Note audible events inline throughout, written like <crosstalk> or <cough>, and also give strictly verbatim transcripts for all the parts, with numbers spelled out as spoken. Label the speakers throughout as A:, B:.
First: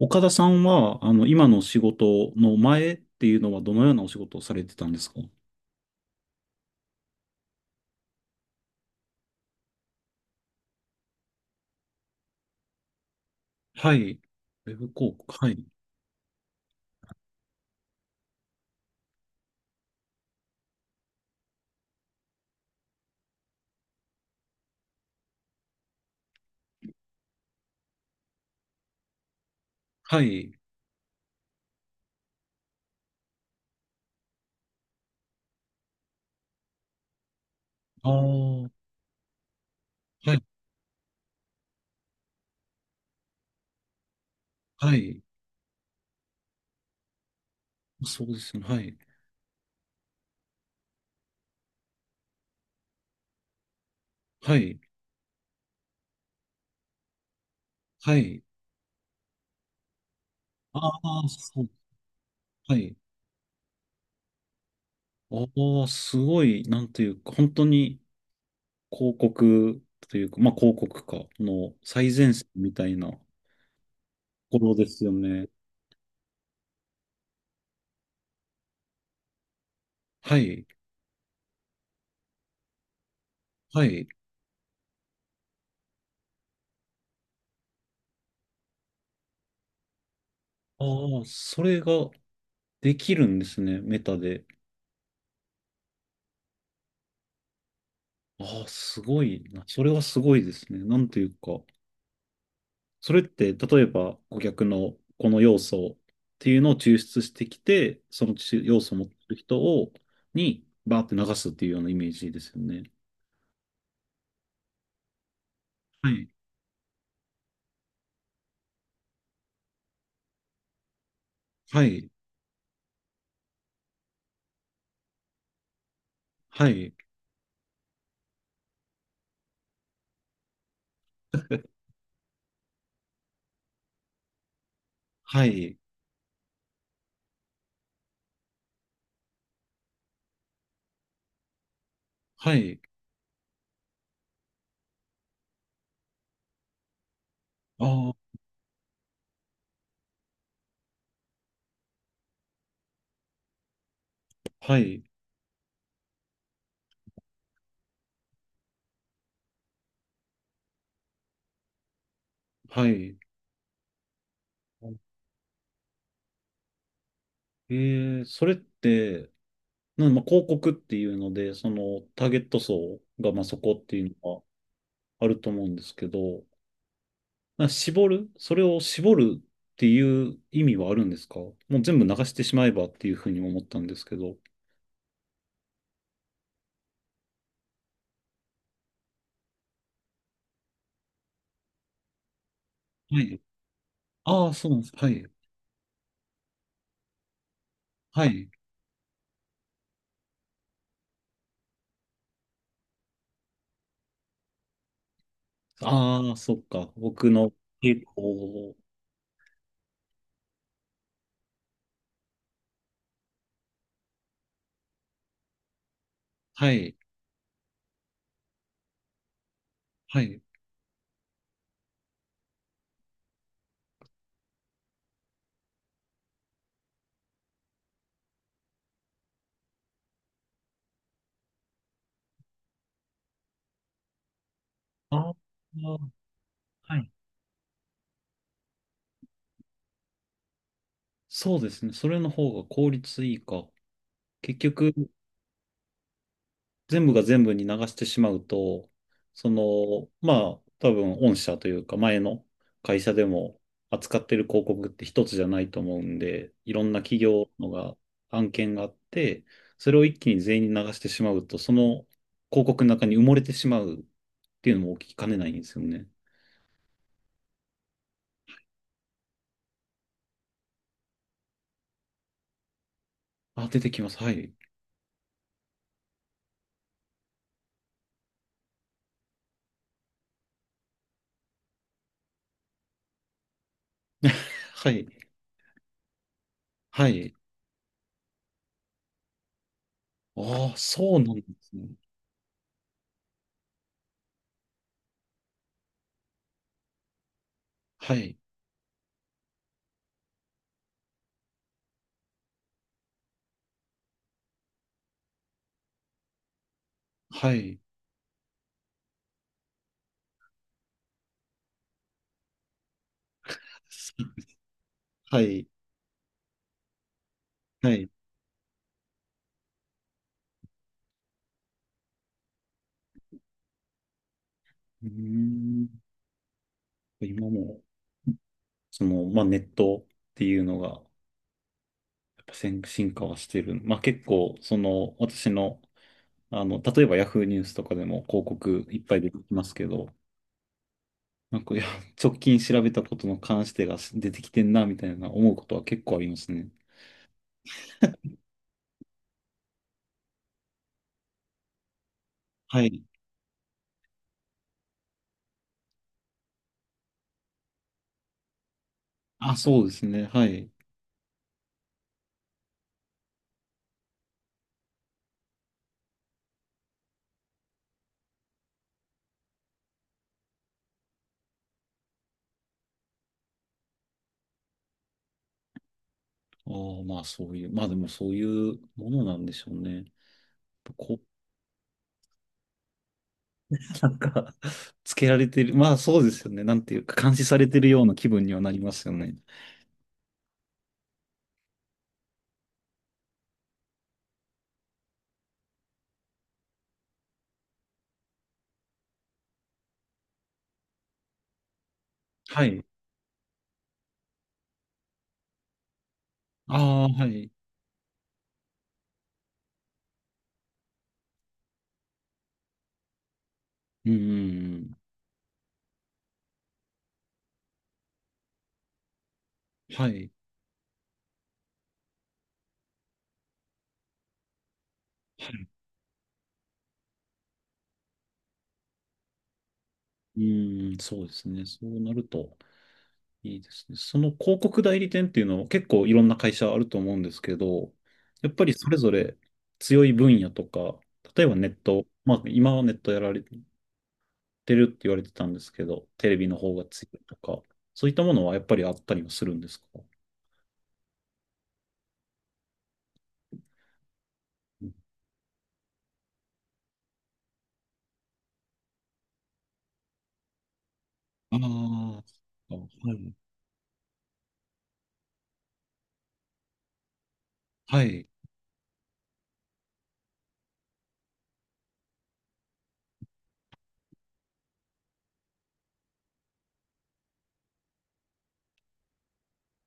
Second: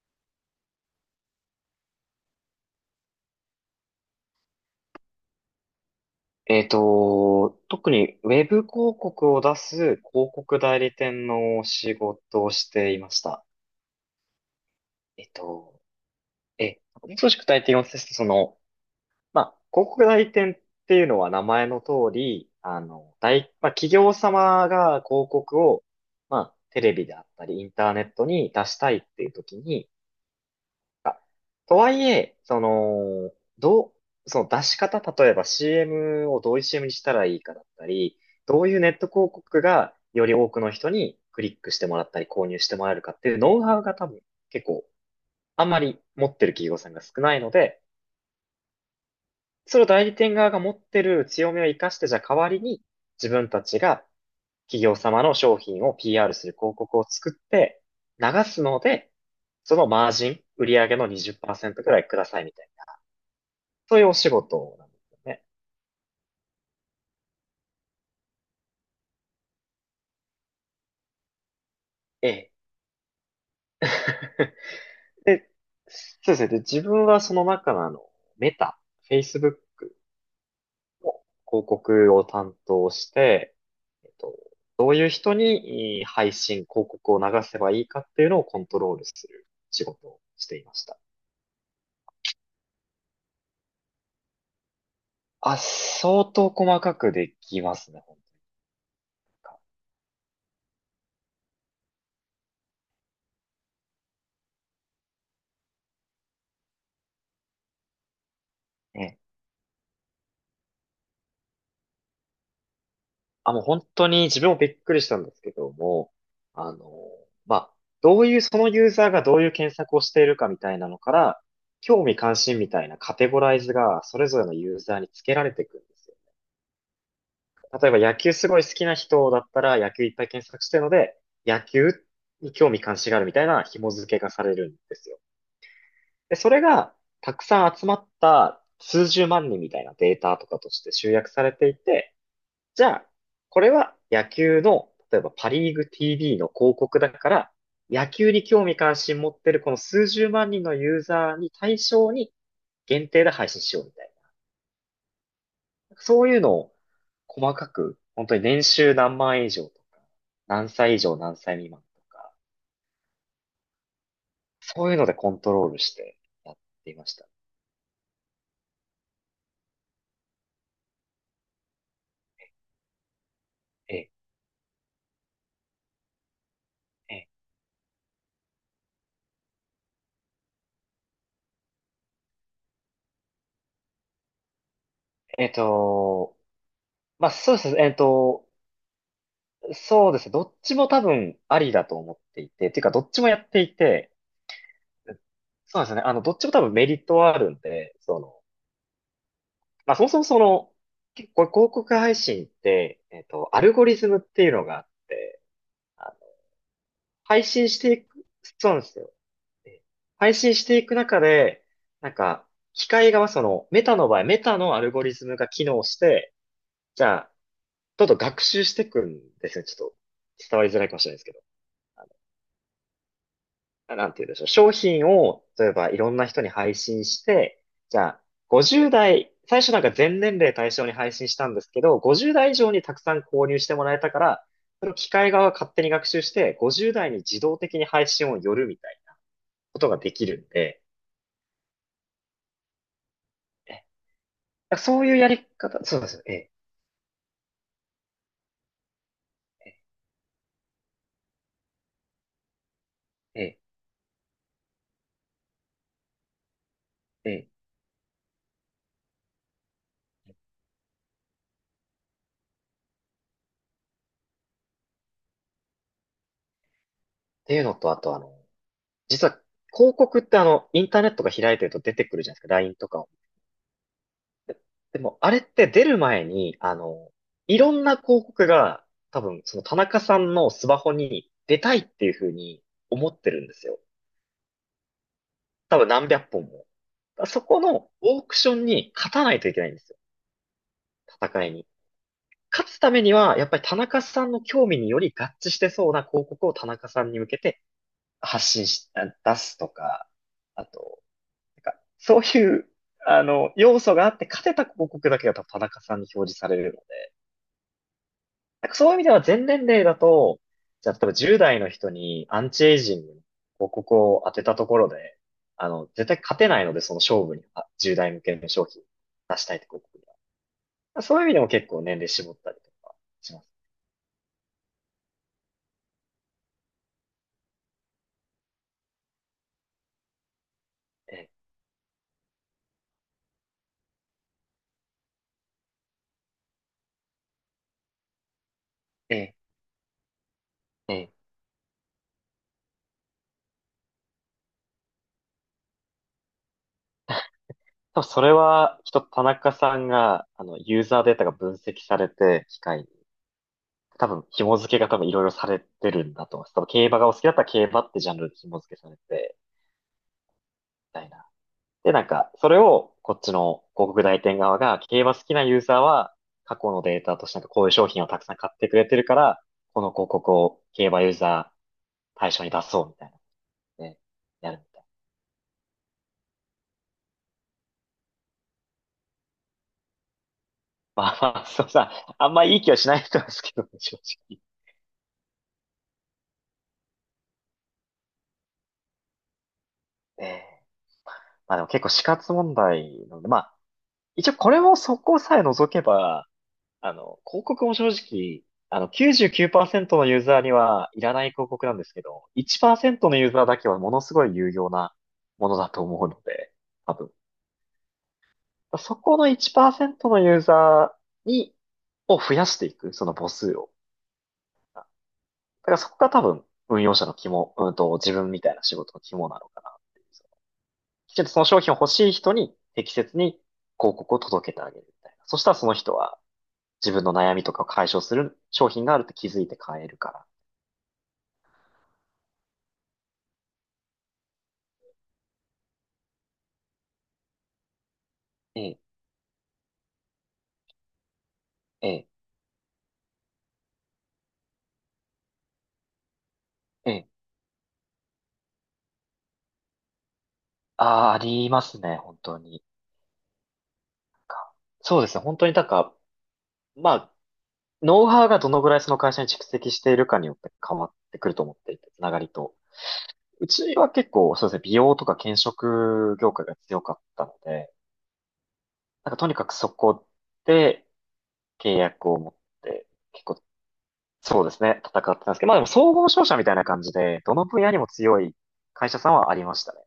A: 岡田さんは、あの、今の仕事の前っていうのはどのようなお仕事をされてたんですか？
B: えっと、特にウェブ広告を出す広告代理店の仕事をしていました。
A: はい。ウェブ広
B: えっ
A: 告。はい。
B: と、え、少し具体的すその、まあ、広告代理店っていうのは名前の通り、あの、大、まあ、企業様が広告を、まあ、テレビであったり、インターネットに出したいっていう時に、
A: はい。
B: とはいえ、その、どう、その出し方、例えば シーエム をどういう シーエム にしたらいいかだった
A: ああ、
B: り、どう
A: は
B: いうネット広告がより
A: い、
B: 多くの人にクリックしてもらったり購入してもらえるかっていうノウハウが多分結構
A: はい。
B: あんまり持ってる企業さんが少ないので、
A: そうですね。はい。
B: それを代理店側が持ってる強みを活かして、じゃあ代わりに自分たちが
A: はい。
B: 企業様の商品を ピーアール する広告を作って
A: は
B: 流
A: い。
B: すので、そのマージン、売上
A: あ
B: の
A: あ、そう。
B: にじゅうパーセントくらいくださいみたい
A: は
B: な。
A: い。
B: そういうお仕事なんですよね。
A: ああ、すごい、なんていうか、本当に広告というか、まあ広告か、の最
B: え
A: 前線
B: え。
A: みたいなところですよ
B: <laughs>
A: ね。
B: で、そうですね。で、自分はその中のあの、メタ、Facebook
A: はい。
B: 広告を担当して、
A: はい。
B: えっと、どういう人にいい配信、広告を流せばいいかっていうのをコントロールする仕事をしていま
A: あ
B: した。
A: あ、それができるんですね、メタで。
B: あ、相当細かくできますね、本
A: ああ、すごいな。それはすごいですね。なんというか、それって、例えば、顧客のこの要素っていうのを抽出してきて、その要素を
B: 当
A: 持
B: に。
A: って
B: え
A: る人を、に、バーって流すっていうようなイメージですよね。
B: あ、もう本当に自分もびっくりしたんですけど
A: は
B: も、
A: い。
B: あの、まあ、どういう、そのユーザーがどういう検索をしているかみたいなのから、
A: は
B: 興
A: い。
B: 味関心みたいなカテゴライズがそれぞれのユーザーにつけられていくんですよ。
A: はい。
B: 例えば野球すごい好きな人だったら野球いっぱい検索してるので、野球に興味関心があるみたいな紐付けがされるんですよ。
A: はい。
B: で、それがたくさん集まった数十万人みたいなデータとかとして集約されていて、
A: はい。
B: じゃあ、これは野球の、例えばパリーグ ティーブイ の広告だから、
A: あ
B: 野
A: あ、
B: 球に興味関心持ってるこの数十万人のユーザーに対象に限定で配信しようみたい
A: はい。
B: な。そういうのを細かく、本当に年収何万円以上とか、何歳以上何歳未満とか、
A: はい。
B: そういうのでコントロールしてやっていました。
A: えーそれって、なんまあ、広告っていうので、そのターゲット層がまあそこって
B: え
A: い
B: え、
A: うのはあると思うんですけど、
B: え
A: な絞るそれを絞るっていう意味はあるんですか？もう全部流してしまえばっていうふうに思ったんですけど。
B: ええっと、まあ、そうですね、えっと、そうですね、どっちも多分ありだと思っていて、っていうかどっ
A: は
B: ちもや
A: い。
B: っていて、
A: ああ、そうなんです。はい。
B: そうですね。あの、どっちも多分メリットはあるんで、そ
A: は
B: の、
A: い。
B: まあそもそもその、結構広告配信って、えっと、アルゴリズムっていうのがあって、あの
A: ああ、そっか。僕
B: 配
A: の
B: 信して
A: 傾
B: いく、そう
A: 向。
B: なんですよ。で配信していく中で、なんか、機械側、その、メタの場合、メタのアルゴリズムが機能して、
A: はい。
B: じゃあ、どんどん学習していくんですね。ちょっと、
A: はい。
B: 伝わりづらいかもしれないですけど。なんて言うんでしょう。商品を、例えばいろんな人に配信して、じゃあ、ごじゅう代、最初なんか全年齢対象に配信したんですけど、ごじゅう代以上にたくさん購入してもらえたから、それを機
A: あ
B: 械
A: あ、
B: 側が勝手に学習して、ごじゅう
A: はい。
B: 代に自動的に配信を寄るみたいなことができるんで、
A: そうですね。それの方が効率いいか。結
B: え
A: 局、
B: そういうやり方、そうですよ。ええ、
A: 全部が全部に流してしまうと、その、まあ、多分、御社というか、前の会社で
B: ええ、
A: も扱ってる広告って一つじゃないと思うんで、いろんな企
B: ええ。
A: 業のが、案件があって、それを一気に全員に流してしまうと、その広告の中に埋もれてしまうっていうのも起きかねないんですよね。
B: っていうのと、あとあの、実は広告ってあの、インターネットが開いてると出てくるじゃないですか。ライン とか
A: あ、出てきます。はい。
B: でも、あれって出る前に、あの、いろんな広告が、多分、その田中さんのスマホに出たいっていうふうに思ってるんですよ。
A: はい。
B: 多分何百本も。だか
A: は
B: ら
A: い。
B: そこのオークションに勝たないといけないんですよ。
A: ああ、そうなんで
B: 戦いに。
A: すね。
B: 勝つためには、やっぱり田中さんの興味により合致してそうな広告を田中さんに向けて
A: はい。
B: 発信し、あ出すとか、あと、なんか、そういう、あの、要素があって勝てた広告だけが多分田中さんに表示されるの。
A: はい。
B: なんかそういう意味では全年齢だと、じゃあ例えばじゅう代の人にアンチエイジングの広告を当てたところで、
A: はい。
B: あの、絶対勝てないので、その勝負に、あ
A: は
B: じゅう
A: い。
B: 代向けの商品出したいって広告には。そういう意味でも結構年齢絞ったりとかします。
A: うーん。今も。その、まあ、ネットっていうのが、や
B: ええ、
A: っぱ先進化はしてる。まあ、結構、その、私の、あの、例えばヤフーニュースとかでも広告いっぱ
B: え
A: い出
B: え、
A: てきますけど、
B: ええ。
A: なんか、いや、<laughs> 直近調べたことの関してが出てきてんな、みたいな思うことは結構ありますね。
B: 多分それは、きっと田中さんが、あの、ユーザーデータが分析されて、機械
A: は
B: に、
A: い。
B: 多分紐付けが多分いろいろされてるんだと思います。多分競馬がお好きだったら競馬ってジャンルで紐付けされて、
A: あ、そうですね。はい。
B: みたいな。で、なんか、それをこっちの広告代理店側が、競馬好きなユーザーは過去のデータとしてなんかこういう商品をたくさん買ってくれてるから、この広告を競馬ユーザー対象に出そうみたいなね、やるみたいな。
A: あーまあ、そういう、まあ、でもそういうものなんでしょうね。
B: ま
A: こ
B: あ
A: う、
B: まあ、そうさ、あんまいい気はしない人ですけどね、正
A: <laughs> なん
B: 直。
A: か <laughs>、つけられてる。まあ、そうですよね。なんていうか、監視されてるような気分にはなりますよね。
B: えーまあでも結構死活問題なので、まあ、一応これもそこさえ除けば、あの、広告も正直、あの、きゅうじゅうきゅうパーセントのユーザーにはいらない広告なんですけど、
A: はい。
B: いちパーセントのユーザーだけはものすごい有用なものだと思うので、
A: あ
B: 多
A: あ、
B: 分。
A: はい。
B: そこのいちパーセントのユーザーに、を増やしていく、その母数を。
A: うんうん
B: だからそこが多分、運用者の肝、うんと、自分みたいな仕事の肝なのかなっ
A: うん。
B: ていう。
A: はい。
B: きちんとその商品を欲しい人に適切に広告を届けてあげるみたいな。そし
A: は
B: たらそ
A: い。
B: の人は自分の悩みとかを解消する商品があるって気づいて買えるから。
A: うん、そうですね。そうなるといいですね。その広告代理店っていうのは結構いろんな会社あると思うんですけど、やっ
B: え
A: ぱり
B: え、
A: それぞれ強い分野とか、例えばネッ
B: え
A: ト、
B: え、
A: まあ今はネットやられてるって言われてたんですけど、テレビの方が
B: ええ。
A: 強いとか、そういったものはやっぱりあったりはするんですか？
B: ああ、ありますね、本当に。かそうですね、本当になんか、まあ、ノウハウがどのぐらいその会社に蓄積しているかによって変わってくると思っ
A: ああ
B: ていて、つなが
A: ー、
B: りと。
A: あはい。
B: うちは結構、そうですね、美容とか検食業界が強かったので、
A: はい。
B: なんかとにかくそこで契約を持って、結構、そうですね、戦ってたんですけど、まあでも総合商社みたいな感じで、どの分野にも強い会社さんはありましたね。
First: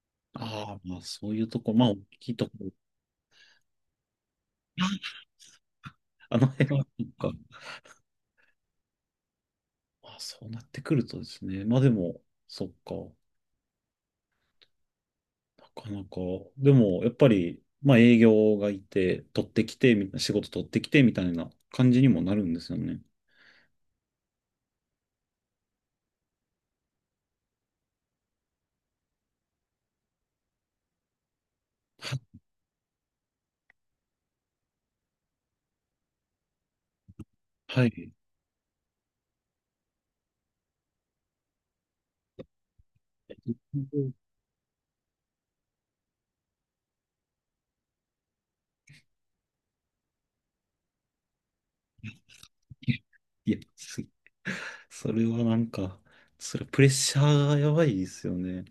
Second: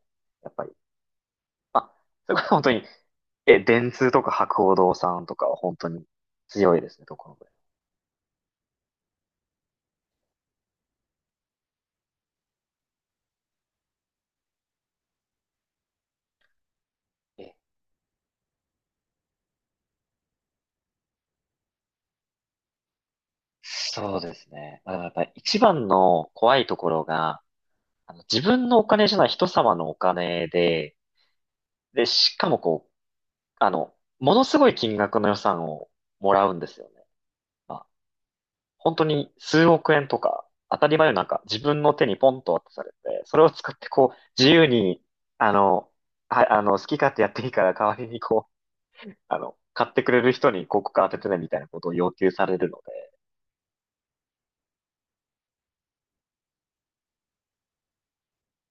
B: やっぱり。
A: ああ、まあそういうとこ、まあ
B: あ、
A: 大き
B: そ
A: い
B: れこ
A: と
B: そ
A: こ
B: 本
A: ろ。
B: 当に、え、電通とか博報堂さんとかは本当に
A: あの辺
B: 強い
A: は、
B: です
A: そ
B: ね、
A: っ
B: どこの
A: か。
B: 国。
A: あ、そうなってくるとですね。まあでも、そっか。なかなか。でも、やっぱ
B: え
A: り、まあ営業がいて、取ってきて、みたいな、仕事取ってきて、みたいな感じにもなるんですよね。
B: そうですね。まあ、やっぱり一番の怖いところが、あの、自分のお金じゃない人様のお金で、で、しかもこう、あの、ものすごい金額の予算をもらうんですよね。ま
A: は
B: あ、
A: い。
B: 本当に数億円とか、当たり前のなんか自分の手にポンと渡されて、それを使ってこう、自由に、あの、はい、あの、好き勝手やっていいから代わりにこあの、買ってくれる人に広告当ててねみたいなことを要求されるの
A: い
B: で、
A: や、いやすそれはなんか、それプレッシャーがやばいですよね。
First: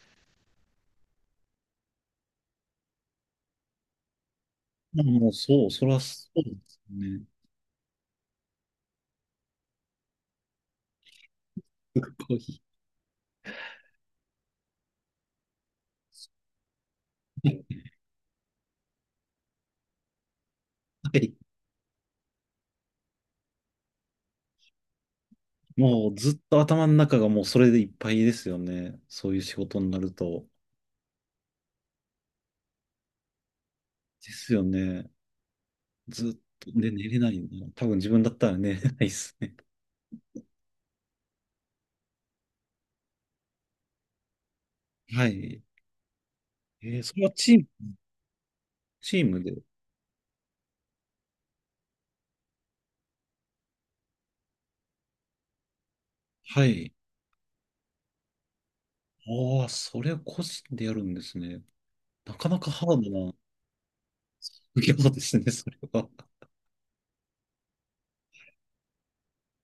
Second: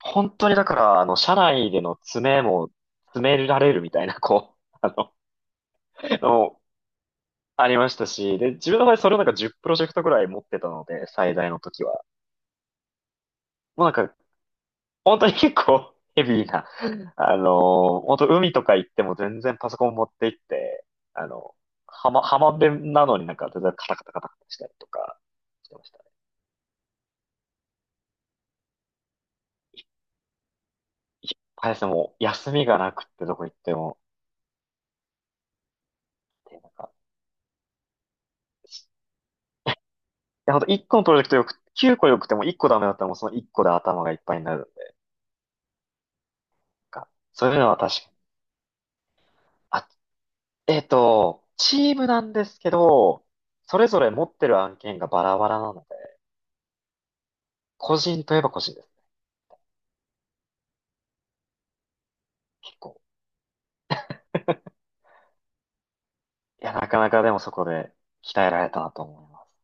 B: 本当にだから、あの、社内での詰めも、詰められるみたいな、こう、<laughs> あ
A: まあ
B: の、
A: もうそう、そらそうで
B: の
A: すね。
B: ありましたし、で、自分の場合それをなんかじゅうプロジェクトぐらい持ってたので、最大の時
A: す
B: は。
A: ごい。
B: もうなんか、本当に結構 <laughs> ヘビーな、あ
A: <laughs>
B: のー、本当海とか行っても全然パソコン持って行って、
A: は
B: あ
A: い。
B: の、浜、浜辺なのになんか全然カタカタカタカタしたりとかしてましたね。
A: もうずっと頭の中がもうそれでいっぱいですよね。そういう仕事になると。
B: いっぱいですね、もう休みがなくってどこ行っても、
A: ですよね。ずっ
B: なん
A: と、で、
B: か
A: 寝れないよな。多分自分だったら寝れ <laughs> ないですね。
B: や、ほんといっこのプロジェクトよく、きゅうこよくてもいっこダメだったらもうそのいっこで頭がいっぱいになるんで、
A: <laughs> はい。え
B: な
A: ー
B: んか
A: それは
B: そう
A: チ
B: い
A: ー
B: うのは
A: ム、
B: 確かに。
A: チームで。
B: あ、えっと、チームなんですけど、それぞれ持ってる案件がバラバラなので、
A: はい。
B: 個人といえば個人です。
A: ああ、それは個人でやるんですね。なかなか
B: 結
A: ハー
B: 構。
A: ドな <laughs> 副業ですね、それは。
B: いや、なかなかでもそこで鍛えられたなと思います。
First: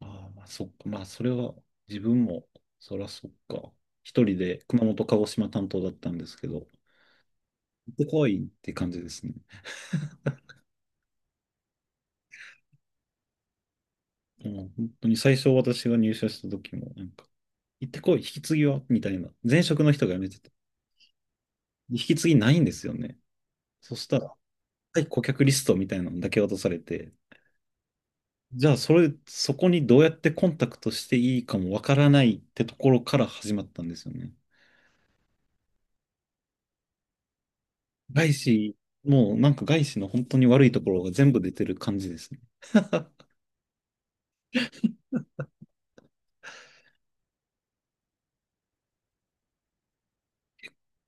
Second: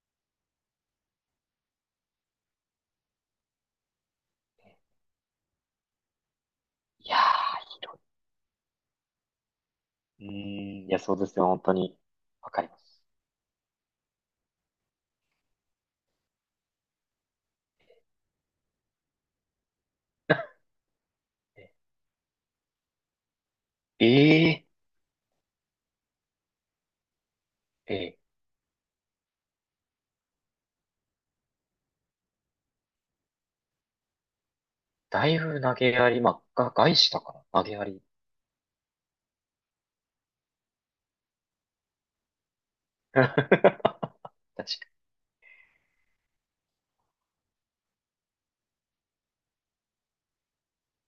A: ああ、まあ、そっか。まあ、それは自分も、そらそっか。一人で熊本、鹿児島担当だったんですけど、
B: いやー、
A: 行っ
B: 広
A: てこいって感じですね。
B: い。うーん、いや、そうですよ、本当に。わかります。
A: もう本当に最初私が入社した時も、なんか、行ってこい、引き継ぎはみたいな。前職の人が辞めてて、
B: <laughs>
A: 引き継ぎないんですよね。そし
B: え
A: たら、
B: えー、
A: はい、顧客リストみたいなのだけ渡されて、
B: ええ、
A: じゃあそれ、そこにどうやってコンタクトしていいかもわからないってところから始まったんですよね。
B: だいぶ投げやり、まあ、が、外資だから、投げやり。
A: 外資、もうなんか外資の本当に悪いところが全部出てる感じですね。
B: <laughs> 確か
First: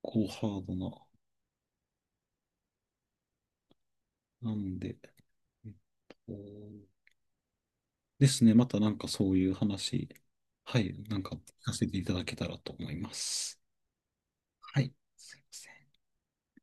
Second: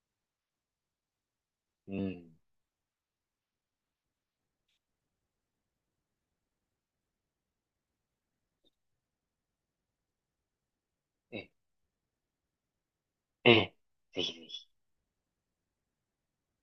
A: こうハードな。
B: に。うん。
A: なんで、えっと、ですね、またなんかそういう話、はい、なんか聞
B: ええ
A: かせていただけたらと思いま
B: え
A: す。
B: え、ぜひぜひ。
A: はい、すいません。